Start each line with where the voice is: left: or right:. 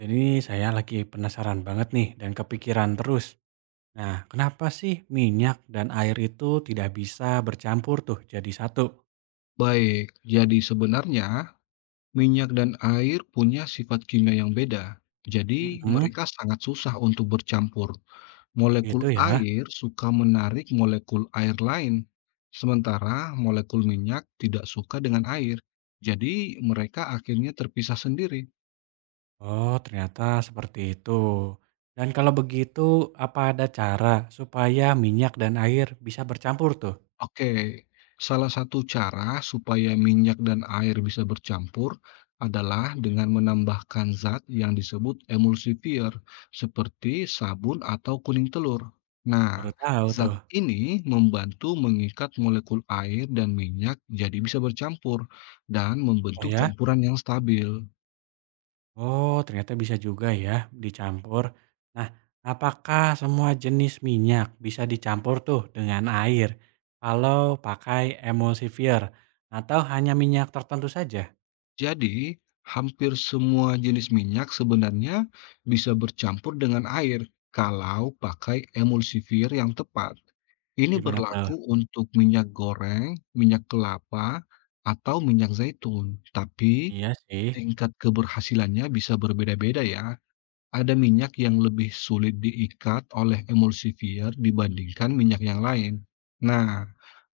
right: Jadi saya lagi penasaran banget nih dan kepikiran terus. Nah, kenapa sih minyak dan air itu tidak bisa bercampur tuh jadi satu?
left: Baik, jadi sebenarnya minyak dan air punya sifat kimia yang beda. Jadi,
right: Mm-mm,
left: mereka sangat susah untuk bercampur. Molekul
right: gitu ya.
left: air suka menarik molekul air lain, sementara molekul minyak tidak suka dengan air. Jadi, mereka akhirnya terpisah sendiri.
right: Oh, ternyata seperti itu. Dan kalau begitu, apa ada cara supaya minyak dan air bisa bercampur tuh?
left: Oke, salah satu cara supaya minyak dan air bisa bercampur adalah dengan menambahkan zat yang disebut emulsifier, seperti sabun atau kuning telur. Nah,
right: Baru tahu
left: zat
right: tuh.
left: ini membantu mengikat molekul air dan minyak jadi bisa bercampur dan
right: Oh
left: membentuk
right: ya?
left: campuran yang stabil.
right: Oh, ternyata bisa juga ya dicampur. Nah, apakah semua jenis minyak bisa dicampur tuh dengan air kalau pakai emulsifier atau hanya minyak tertentu saja?
left: Jadi, hampir semua jenis minyak sebenarnya bisa bercampur dengan air kalau pakai emulsifier yang tepat. Ini
right: Gimana tuh?
left: berlaku untuk minyak goreng, minyak kelapa, atau minyak zaitun, tapi
right: Iya sih.
left: tingkat keberhasilannya bisa berbeda-beda ya. Ada minyak yang lebih sulit diikat oleh emulsifier dibandingkan minyak yang lain. Nah,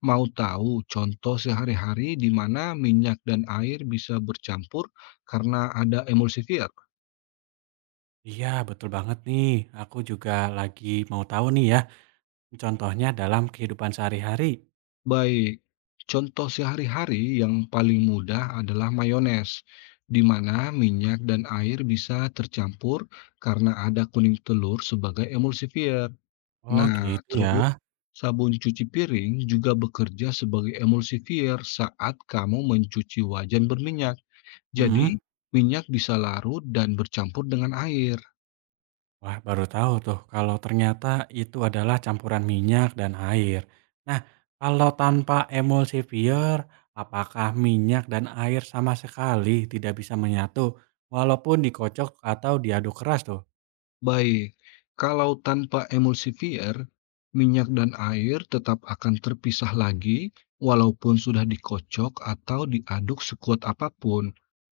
left: mau tahu contoh sehari-hari di mana minyak dan air bisa bercampur karena ada emulsifier?
right: Iya, betul banget nih. Aku juga lagi mau tahu nih ya. Contohnya dalam kehidupan sehari-hari.
left: Baik, contoh sehari-hari yang paling mudah adalah mayones, di mana minyak dan air bisa tercampur karena ada kuning telur sebagai emulsifier.
right: Oh,
left: Nah,
right: gitu ya.
left: terus sabun cuci piring juga bekerja sebagai emulsifier saat kamu mencuci wajan berminyak. Jadi,
right: Mm-mm.
left: minyak bisa larut dan bercampur dengan air.
right: Wah, baru tahu tuh kalau ternyata itu adalah campuran minyak dan air. Nah, kalau tanpa emulsifier, apakah minyak dan air sama sekali tidak bisa menyatu walaupun dikocok atau diaduk keras tuh?
left: Baik, kalau tanpa emulsifier, minyak dan air tetap akan terpisah lagi walaupun sudah dikocok atau diaduk sekuat apapun.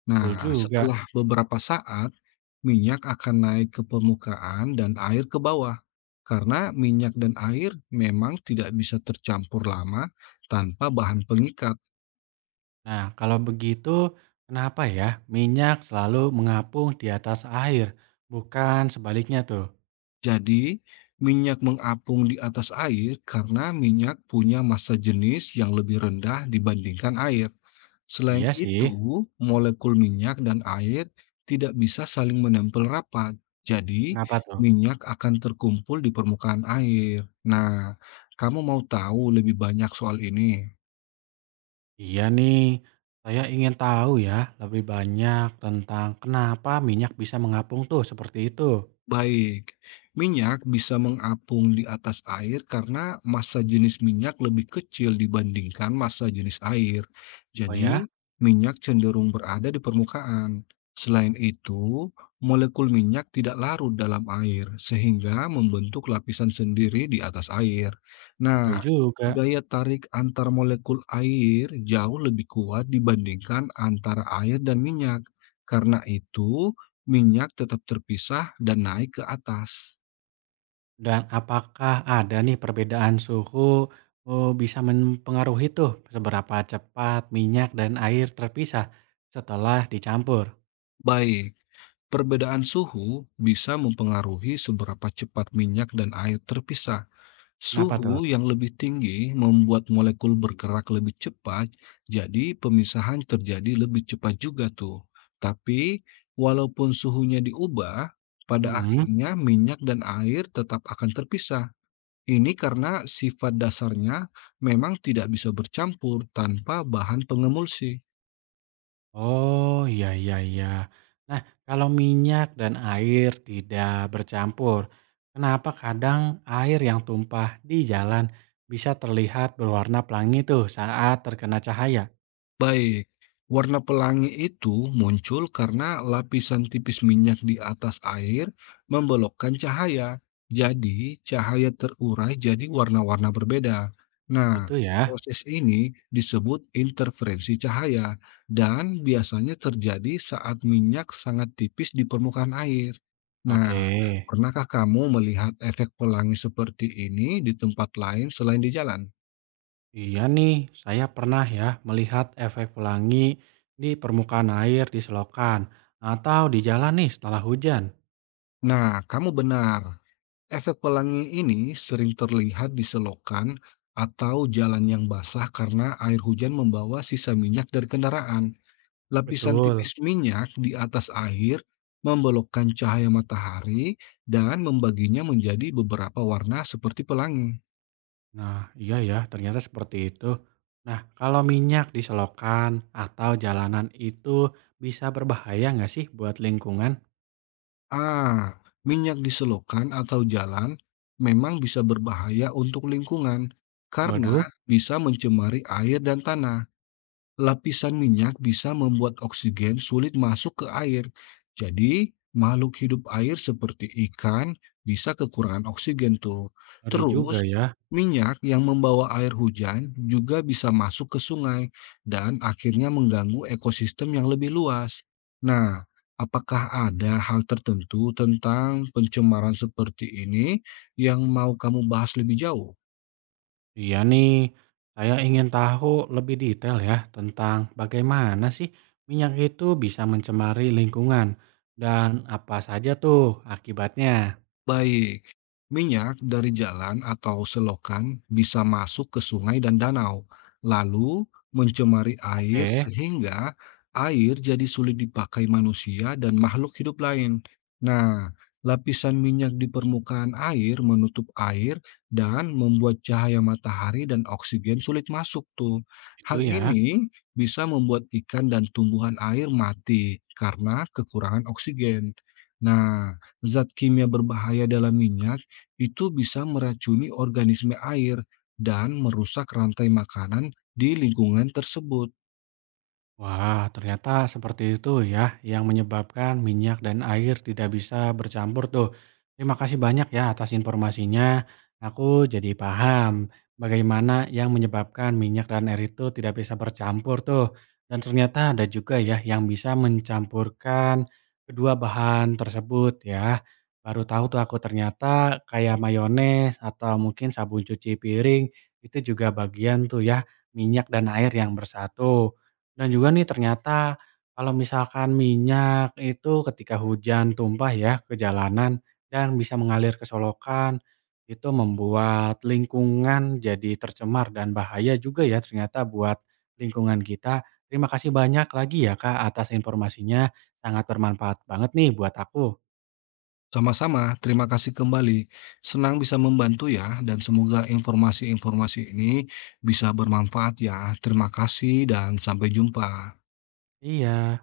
right: Betul
left: Nah,
right: juga.
left: setelah beberapa saat, minyak akan naik ke permukaan dan air ke bawah. Karena minyak dan air memang tidak bisa tercampur lama tanpa bahan pengikat.
right: Nah, kalau begitu, kenapa ya minyak selalu mengapung di atas air, bukan sebaliknya tuh?
left: Jadi, minyak mengapung di atas air karena minyak punya massa jenis yang lebih rendah dibandingkan air. Selain
right: Iya
left: itu,
right: sih,
left: molekul minyak dan air tidak bisa saling menempel rapat. Jadi,
right: kenapa tuh?
left: minyak akan terkumpul di permukaan air. Nah, kamu mau tahu lebih banyak soal ini?
right: Iya nih, saya ingin tahu ya lebih banyak tentang kenapa minyak bisa mengapung tuh seperti itu.
left: Baik, minyak bisa mengapung di atas air karena massa jenis minyak lebih kecil dibandingkan massa jenis air.
right: Oh ya,
left: Jadi, minyak cenderung berada di permukaan. Selain itu, molekul minyak tidak larut dalam air, sehingga membentuk lapisan sendiri di atas air.
right: betul
left: Nah,
right: juga.
left: gaya tarik antar molekul air jauh lebih kuat dibandingkan antara air dan minyak. Karena itu, minyak tetap terpisah dan naik ke atas.
right: Dan apakah ada nih perbedaan suhu bisa mempengaruhi tuh seberapa cepat minyak dan air terpisah setelah dicampur?
left: Baik, perbedaan suhu bisa mempengaruhi seberapa cepat minyak dan air terpisah.
right: Kenapa
left: Suhu
right: tuh?
left: yang lebih tinggi membuat molekul bergerak lebih cepat, jadi pemisahan terjadi lebih cepat juga tuh. Tapi, walaupun suhunya diubah, pada akhirnya minyak dan air tetap akan terpisah. Ini karena sifat dasarnya memang tidak bisa bercampur tanpa bahan pengemulsi.
right: Oh, iya iya iya. Nah, kalau minyak dan air tidak bercampur, kenapa kadang air yang tumpah di jalan bisa terlihat berwarna pelangi tuh saat terkena cahaya?
left: Baik, warna pelangi itu muncul karena lapisan tipis minyak di atas air membelokkan cahaya. Jadi, cahaya terurai jadi warna-warna berbeda. Nah,
right: Gitu ya.
left: proses ini disebut interferensi cahaya dan biasanya terjadi saat minyak sangat tipis di permukaan air.
right: Oke.
left: Nah, pernahkah kamu melihat efek pelangi seperti ini di tempat lain selain di jalan?
right: Iya nih, saya pernah ya melihat efek pelangi di permukaan air di selokan atau di jalan nih setelah hujan.
left: Nah, kamu benar. Efek pelangi ini sering terlihat di selokan atau jalan yang basah karena air hujan membawa sisa minyak dari kendaraan. Lapisan
right: Betul.
left: tipis minyak di atas air membelokkan cahaya matahari dan membaginya menjadi beberapa warna seperti pelangi.
right: Nah, iya ya, ternyata seperti itu. Nah, kalau minyak di selokan atau jalanan itu bisa berbahaya nggak sih buat lingkungan?
left: Ah, minyak di selokan atau jalan memang bisa berbahaya untuk lingkungan karena
right: Waduh,
left: bisa mencemari air dan tanah. Lapisan minyak bisa membuat oksigen sulit masuk ke air. Jadi, makhluk hidup air seperti ikan bisa kekurangan oksigen tuh.
right: ngeri
left: Terus,
right: juga ya.
left: minyak yang membawa air hujan juga bisa masuk ke sungai dan akhirnya mengganggu ekosistem yang lebih luas. Nah, apakah ada hal tertentu tentang pencemaran seperti ini yang mau kamu bahas lebih jauh?
right: Iya nih, saya ingin tahu lebih detail ya tentang bagaimana sih minyak itu bisa mencemari lingkungan dan apa saja tuh akibatnya.
left: Baik, minyak dari jalan atau selokan bisa masuk ke sungai dan danau, lalu mencemari air
right: Oke,
left: sehingga air jadi sulit dipakai manusia dan makhluk hidup lain. Nah, lapisan minyak di permukaan air menutup air dan membuat cahaya matahari dan oksigen sulit masuk tuh.
right: itu
left: Hal
right: ya.
left: ini bisa membuat ikan dan tumbuhan air mati karena kekurangan oksigen. Nah, zat kimia berbahaya dalam minyak itu bisa meracuni organisme air dan merusak rantai makanan di lingkungan tersebut.
right: Wah, ternyata seperti itu ya yang menyebabkan minyak dan air tidak bisa bercampur tuh. Terima kasih banyak ya atas informasinya. Aku jadi paham bagaimana yang menyebabkan minyak dan air itu tidak bisa bercampur tuh. Dan ternyata ada juga ya yang bisa mencampurkan kedua bahan tersebut ya. Baru tahu tuh aku ternyata kayak mayones atau mungkin sabun cuci piring itu juga bagian tuh ya minyak dan air yang bersatu. Dan juga nih ternyata kalau misalkan minyak itu ketika hujan tumpah ya ke jalanan dan bisa mengalir ke solokan, itu membuat lingkungan jadi tercemar dan bahaya juga ya ternyata buat lingkungan kita. Terima kasih banyak lagi ya Kak atas informasinya, sangat bermanfaat banget nih buat aku.
left: Sama-sama, terima kasih kembali. Senang bisa membantu ya, dan semoga informasi-informasi ini bisa bermanfaat ya. Terima kasih dan sampai jumpa.
right: Iya.